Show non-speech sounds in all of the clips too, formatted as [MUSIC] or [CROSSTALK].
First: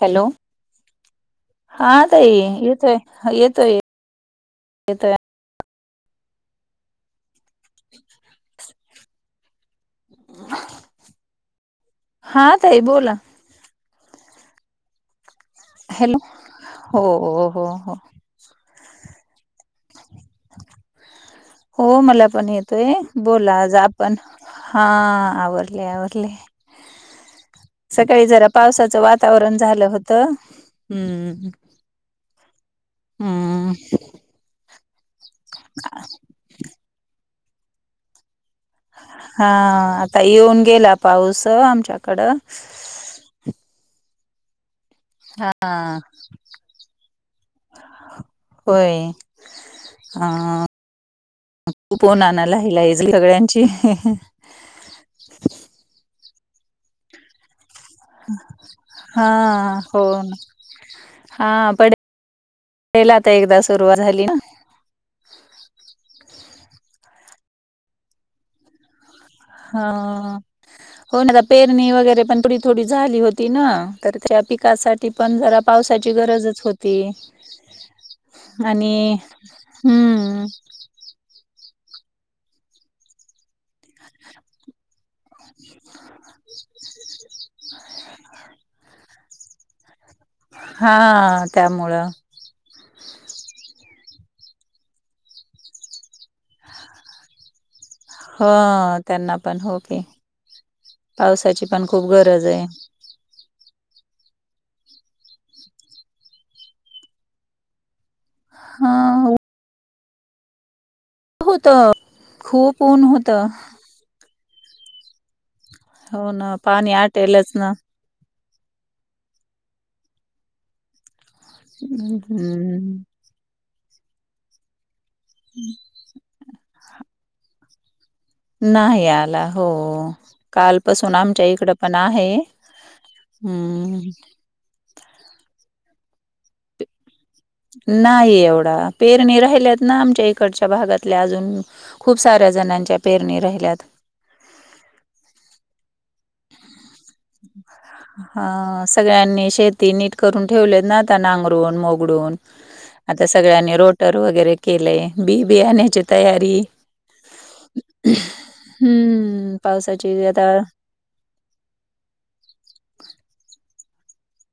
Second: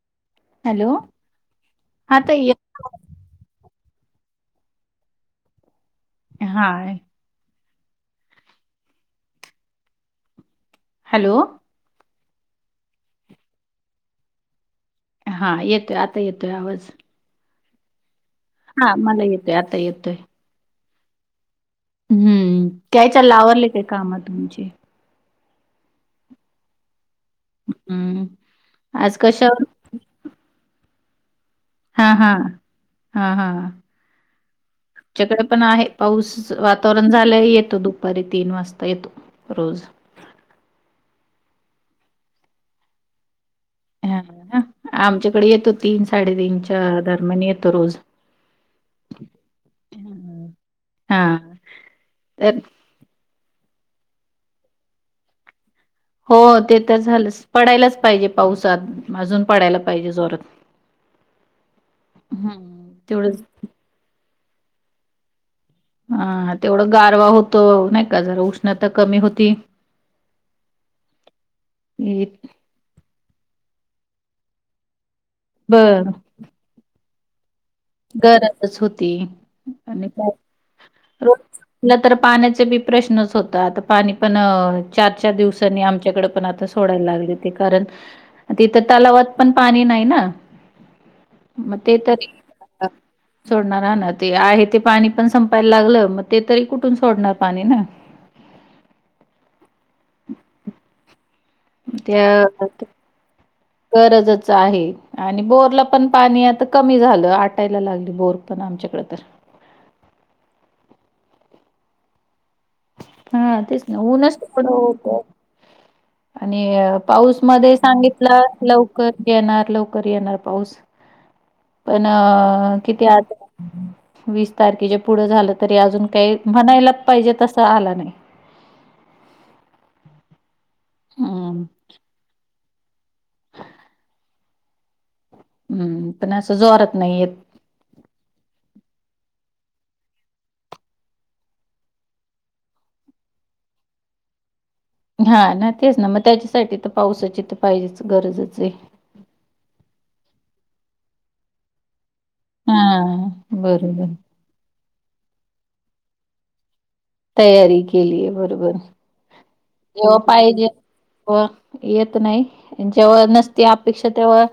Hello hello हा तई ताई ये- येतय. हा येतोय येतो. हाय. [INAUDIBLE] हॅलो! हा तई बोला. हां येतो आहे आता येतो आहे आवाज. होओ हो हो. हा मला येतोय आता येतोय. [INAUDIBLE] हो मला पण हम्म येतोय काय चाललं बोला आवरले आज काय आपण काम तुमची हा आवरले आव हम्म सकाळी जरा पावसाचं आज वातावरण कशावर झालं होत. तर हम्म. हा हा हा हा हम्म तआमच्याकडे पण आहे पाऊस वातावरण झालं येतो दुपारी तीन वाजता. येतो हा रोज आता येऊन गेला पाऊस आमच्याकडं. हा ह आमच्याकडे येतो हा तीन साडेतीीनच्या दरम्यान येतो रोज- होय हम्म. हा हा तर [UNINTELLIGIBLE] सगळ्यांची हो ते तर झालं पडायलाच पाहिजे पाऊसात हा अजून पडायला हो पाहिजे ना जोरात. हा हम्म पडेल आता तेवढंच एकदा सुरुवात झाली ना. ह तेवढं गारवा होत नाही का जरा उष्णता कमी होती. हा हो ना पेरणी वगैरे पण पुढ ''--'' थोडी झाली होती ना तर त्या पिकासाठी पण जरा बरं. पावसाची गरजच होती. ती. गरजच होती आणि पॉ ''--'' हम्म रोजलं तर पाण्याचे बी प्रश्नच होत आता पाणी पण अ. चार चार दिवसांनी आमच्याकडे पण आता सोडायला लागली ते कारण तिथं तलावात. पण पाणी नाही ना. हा त्यामुळं. ''हां'' सोडणार आहे ना ते आहे ते पाणी पण संपायला लागलं मग ते तरी कुठून सोडणार पाणी ना. ह त्यांना पण होके पावसाची पण खूप त्या गरज आहे. गरजच आहे आणि बोरला पण पाणी आता कमी झालं आटायला लागली बोर. पण हा आमच्याकडं तर. होत खूप. ऊन होत हा तेच नाही ऊनच तिकडं होतं. हो ना आणि पाणी पाऊस आटेलच ना मध्ये सांगित''--'' ल लवकर येणार लवकर येणार पाऊस. पण अ हम्म किती अजून. वीस तारखेच्या पुढे झालं तरी अजून काही म्हणायला पाहिजे तसं आला नाही. नाही आला हो कालपसून आमच्या हम्म इकड पण आहे. हम हम. हम्म पण असं जोरत नाही येत. नाही एवढा पेरणी राहिल्यात ना आमच्या इकडच्या भागातल्या अजून. खूप साऱ्या जणांच्या पेरणी राहिल्यात. हा ना तेच ना मग त्याच्यासाठी तर पावसाची तर पाहिजेच गरजच आहे. हा सगळ्यांनी शेती नीट करून ठेवलेत ना आता नांगरून मोगडून. हा आता सगळ्यांनी बरोबर रोटर वगैरे केलेय बी बियाण्याची तयारी. तयारी केलीय बरोबर हम्म व पावसाची आता पाहिजे. व येत नाही जेव्हा नसती अपेक्षा तेव्हा.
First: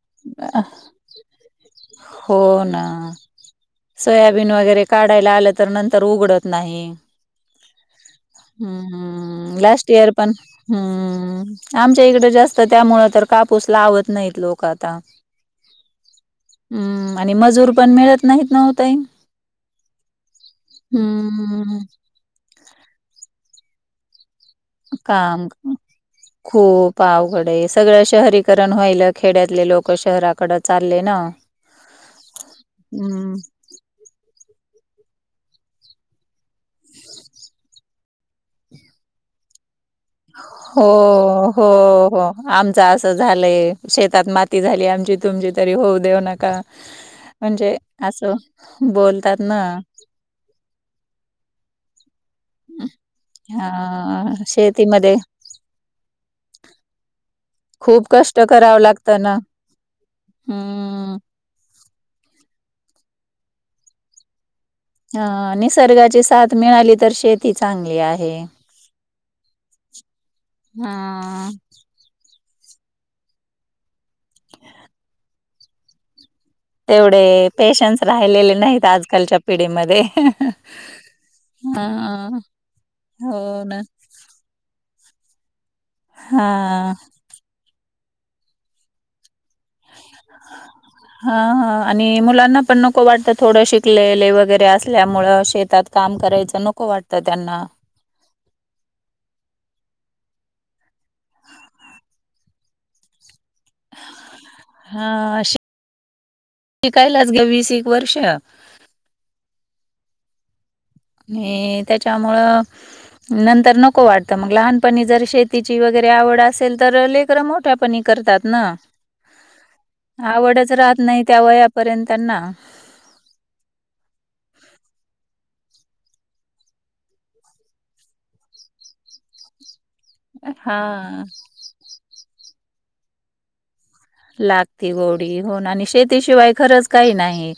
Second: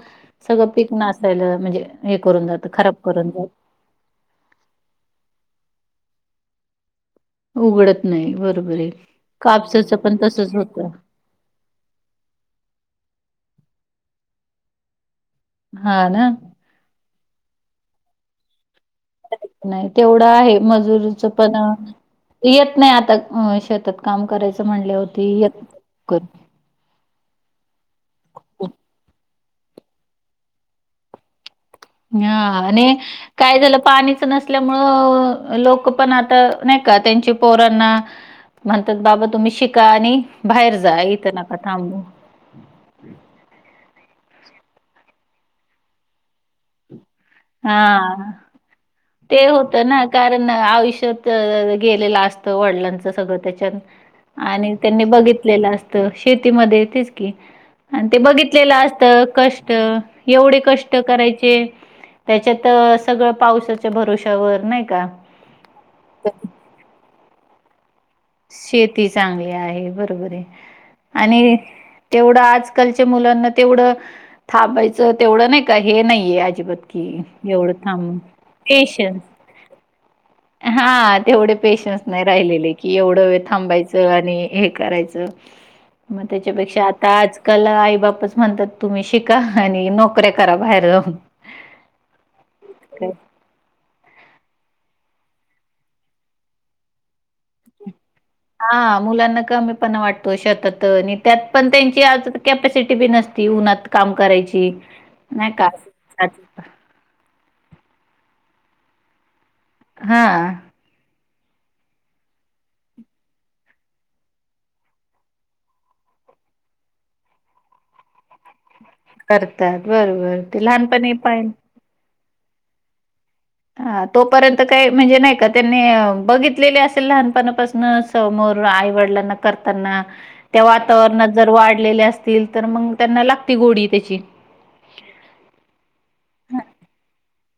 सगळं पीक नसायला म्हणजे हे हो करून जात ना खराब करून जात. सोयाबीन वगैरे काढायला आलं तर नंतर उघडत नाही. उघडत नाही बरोबर हम्म आहे. हम्म लास्ट कापसाचं इयर पण तसच होतं हम्म. आमच्या इकडें जास्त त्यामुळं तर कापूस लावत नाहीत लोक आता. हा ना. हम्म आणि मजूर पण मिळत नाहीत नव्हताही. नाही तेवढं आहे मजुरच पण हम्म. येत नाही आता शेतात. काम करायचं म्हणल्यावर ती काम येत नाहीत लवकर. खूप पावघडे सगळं शहरीकरण व्हायल''--'' खेड्यातले लोक शहराकडं चालले ना. हा आणि हम्म. काय झालं पाणी. नसल्यामु लोक पण आता नाही का त्यांची पोरांना. म्हणतात बाबा तुम्ही शिका आणि. बाहेर हो जा इथं नका हो थांबू हो. आमचा असं झालंय शेतात माती झाली आमची तुमची तरी होऊ देऊ नका म्हणजे हा असं ते होतं ना. कारण आयुष्यात गेलेला असत वडिलांच सगळं त्याच्या हा आणि त्यांनी शेतीमध्ये बघितलेलं असतं शेतीमध्ये तेच की खूप आणि ते कष्ट बघितलेलं करावं लागतं असतं ना कष्ट एवढे कष्ट हम्म. करायचे त्याच्यात सगळं पावसाच्या भरवश्यावर नाही का ह निसर्गाची साथ मिळाली तर शेत ती चांगली आहे. शेती चांगली आहे बरोबर आहे हा आणि तेवढं आजकालच्या मुलांना तेवढं थांबायचं तेवढं नाही का हे नाहीये अजिबात कि तेवढे एवढं पेशन्स थांब राहिलेले नाहीत आजकालच्या पिढीमध्ये. हा तेवढे पेशन्स नाही हां, राहिलेले की एवढं वेळ हो ना. थांबायचं आणि हे करायचं मग त्याच्यापेक्षा हां. आताच कला आई बापच म्हणतात तुम्ही शिका आणि नोकऱ्या करा बाहेर जाऊन ह हा आणि मुलांना पण नको खरंय. वाटतं थोडं शिकलेले वगैरे असल्यामुळं शेतात काम करायचं नको नको वाटतं त्यांना. हो [UNINTELLIGIBLE] हा मुलांना कमी पणा वाटतो शतात आणि त्यात पण त्यांची आज कॅपॅसिटी बी नसती उन्हात काम करायची हां, नाही का असं. शिकायलाच घे वीस, एक वर्ष हा.. आणि त्याच्यामुळं नंतर नको वाटतं मग लहानपणी जर शेतीची वगैरे आवड असेल तर लेकर मोठ्या पणी करतात ना. करतात बरोबर ते लहानपणी पण पर्यंत त्यांना हा तोपर्यंत काही म्हणजे नाही का त्यांनी बघितलेले असेल लहानपणापासूनच समोर आई वडिलांना करताना त्या हां. वातावरणात जर वाढलेल्या असतील तर मग त्यांना लागते गोडी त्याची लागती गोडी होन आणि शेतीशिवाय खरंच काही नाही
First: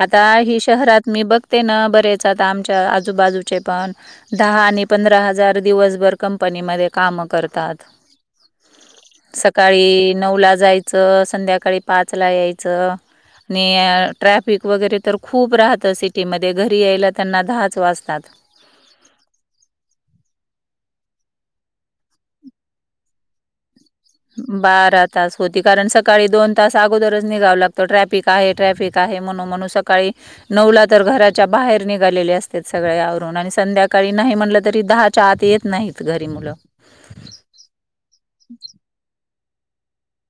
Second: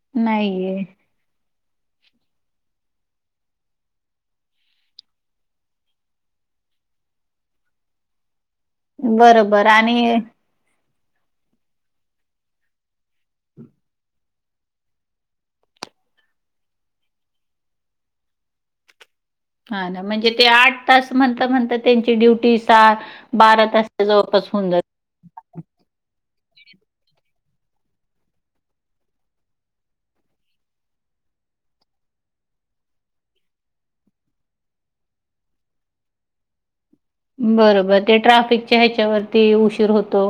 आता हि नाहीये शहरात मी बघते ना बरेच आता आमच्या आजूबाजूचे पण दहा आणि पंधरा हजार दिवसभर कंपनीमध्ये काम करतात. बरोबर सकाळी आणि नऊ ला जायचं संध्याकाळी पाच ला यायचं आणि ट्रॅफिक वगैरे तर खूप राहतं सिटीमध्ये घरी यायला त्यांना दहाच वाजतात हा ना म्हणजे ते आठ तास म्हणता, म्हणता त्यांची ड्युटी सहा, बारा तास जवळपास होऊन जाते बारात तास होती कारण सकाळी दोन तास अगोदरच निघावं लागतं ट्रॅफिक आहे ट्रॅफिक आहे म्हणून म्हणून सकाळी नवला तर घराच्या बाहेर निघालेले असते सगळवरून आणि संध्याकाळी नाही म्हणलं तरी दहा च्याआत येत नाहीत घरी मुलं. बरोबर ते ट्राफिकच्या ह्याच्यावरती उशीर होतो.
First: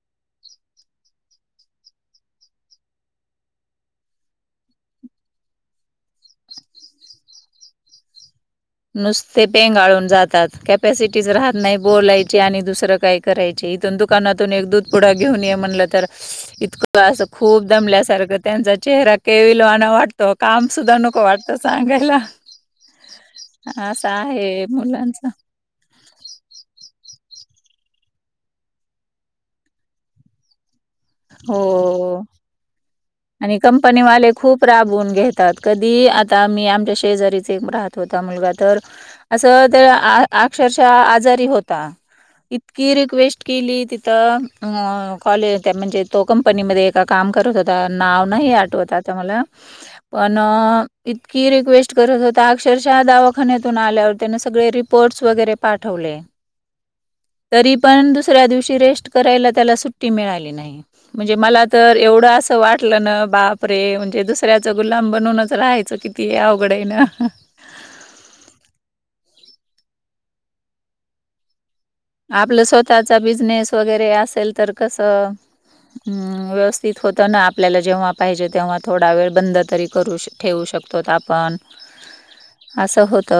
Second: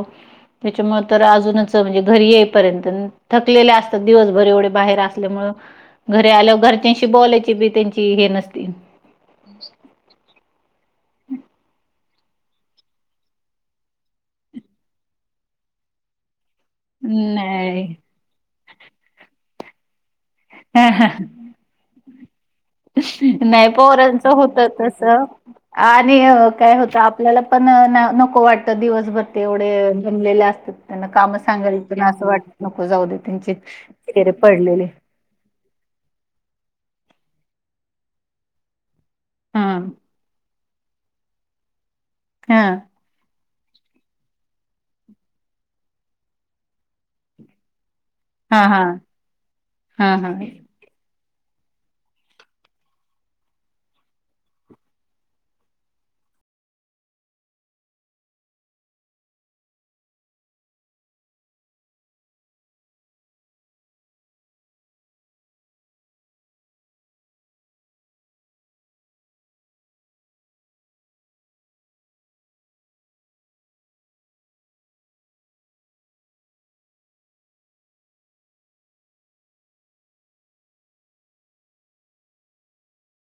त्याच्यामुळ तर अजूनच म्हणजे घरी येईपर्यंत थकलेले असतात दिवसभर एवढे बाहेर असल्यामुळ घरी आल्यावर घरच्यांशी बोलायची बी त्यांची हे नसती नुसते पेंगाळून जातात कॅपॅसिटीच राहत नाही बोलायची आणि दुसरं काही करायथून दुकानातून एक दूध पुढा घेऊन ये म्हण तर इं त असं खूप नाही दमल्यासारखं त्यांचा चेहरा केविलवाना वाटतो काम सुद्धा नको वाटत तर सांगायला नाही असं पोरांचं होत आहे तस मुलांच आणि काय होतं आपल्याला पण नको वाटतं दिवसभर ते एवढे जमलेले असतात त्यांना काम सांगायच ना हो असं वाटत नको जाऊ दे त्यांचे आणि कंपनीवाले फरे खूप पडलेले राबवून घेतात. कधी आता आम्ही आमच्या शेजारीचे राहत होता मुलगा तर असं हा अक्षरशः आजारी हो हा इतकी रिक्वेस् केली तिथ कॉलेज त्या म्हणजे तो कंपनीमध्ये एका काम करत होता आता नाव नाही हा हा आठवत आता मला हा पण हा इतकी रिक्वेस्ट करत होता अक्षरशः दवाखान्यातून आल्यावर त्याने सगळे रिपोर्ट्स वगैरे पाठवले [INAUDIBLE] तरी पण दुसऱ्या दिवशी रेस्ट करायला त्याला सुट्टी मिळाली नाही म्हणजे मला तर एवढं असं वाटलं ना बापरे म्हणजे दुसऱ्याच गुलाम बनूनच राहायचं कि ते किती अवघड आहे ना आपलं स्वतःचा बिजनेस वगैरे असेल तर कसं अम व्यवस्थित होत ना आपल्याला जेव्हा पाहिजे तेव्हा थोडा वेळ बंद तरी करू शकतो ठेवू शकतोत आपण ह [INAUDIBLE] अस होत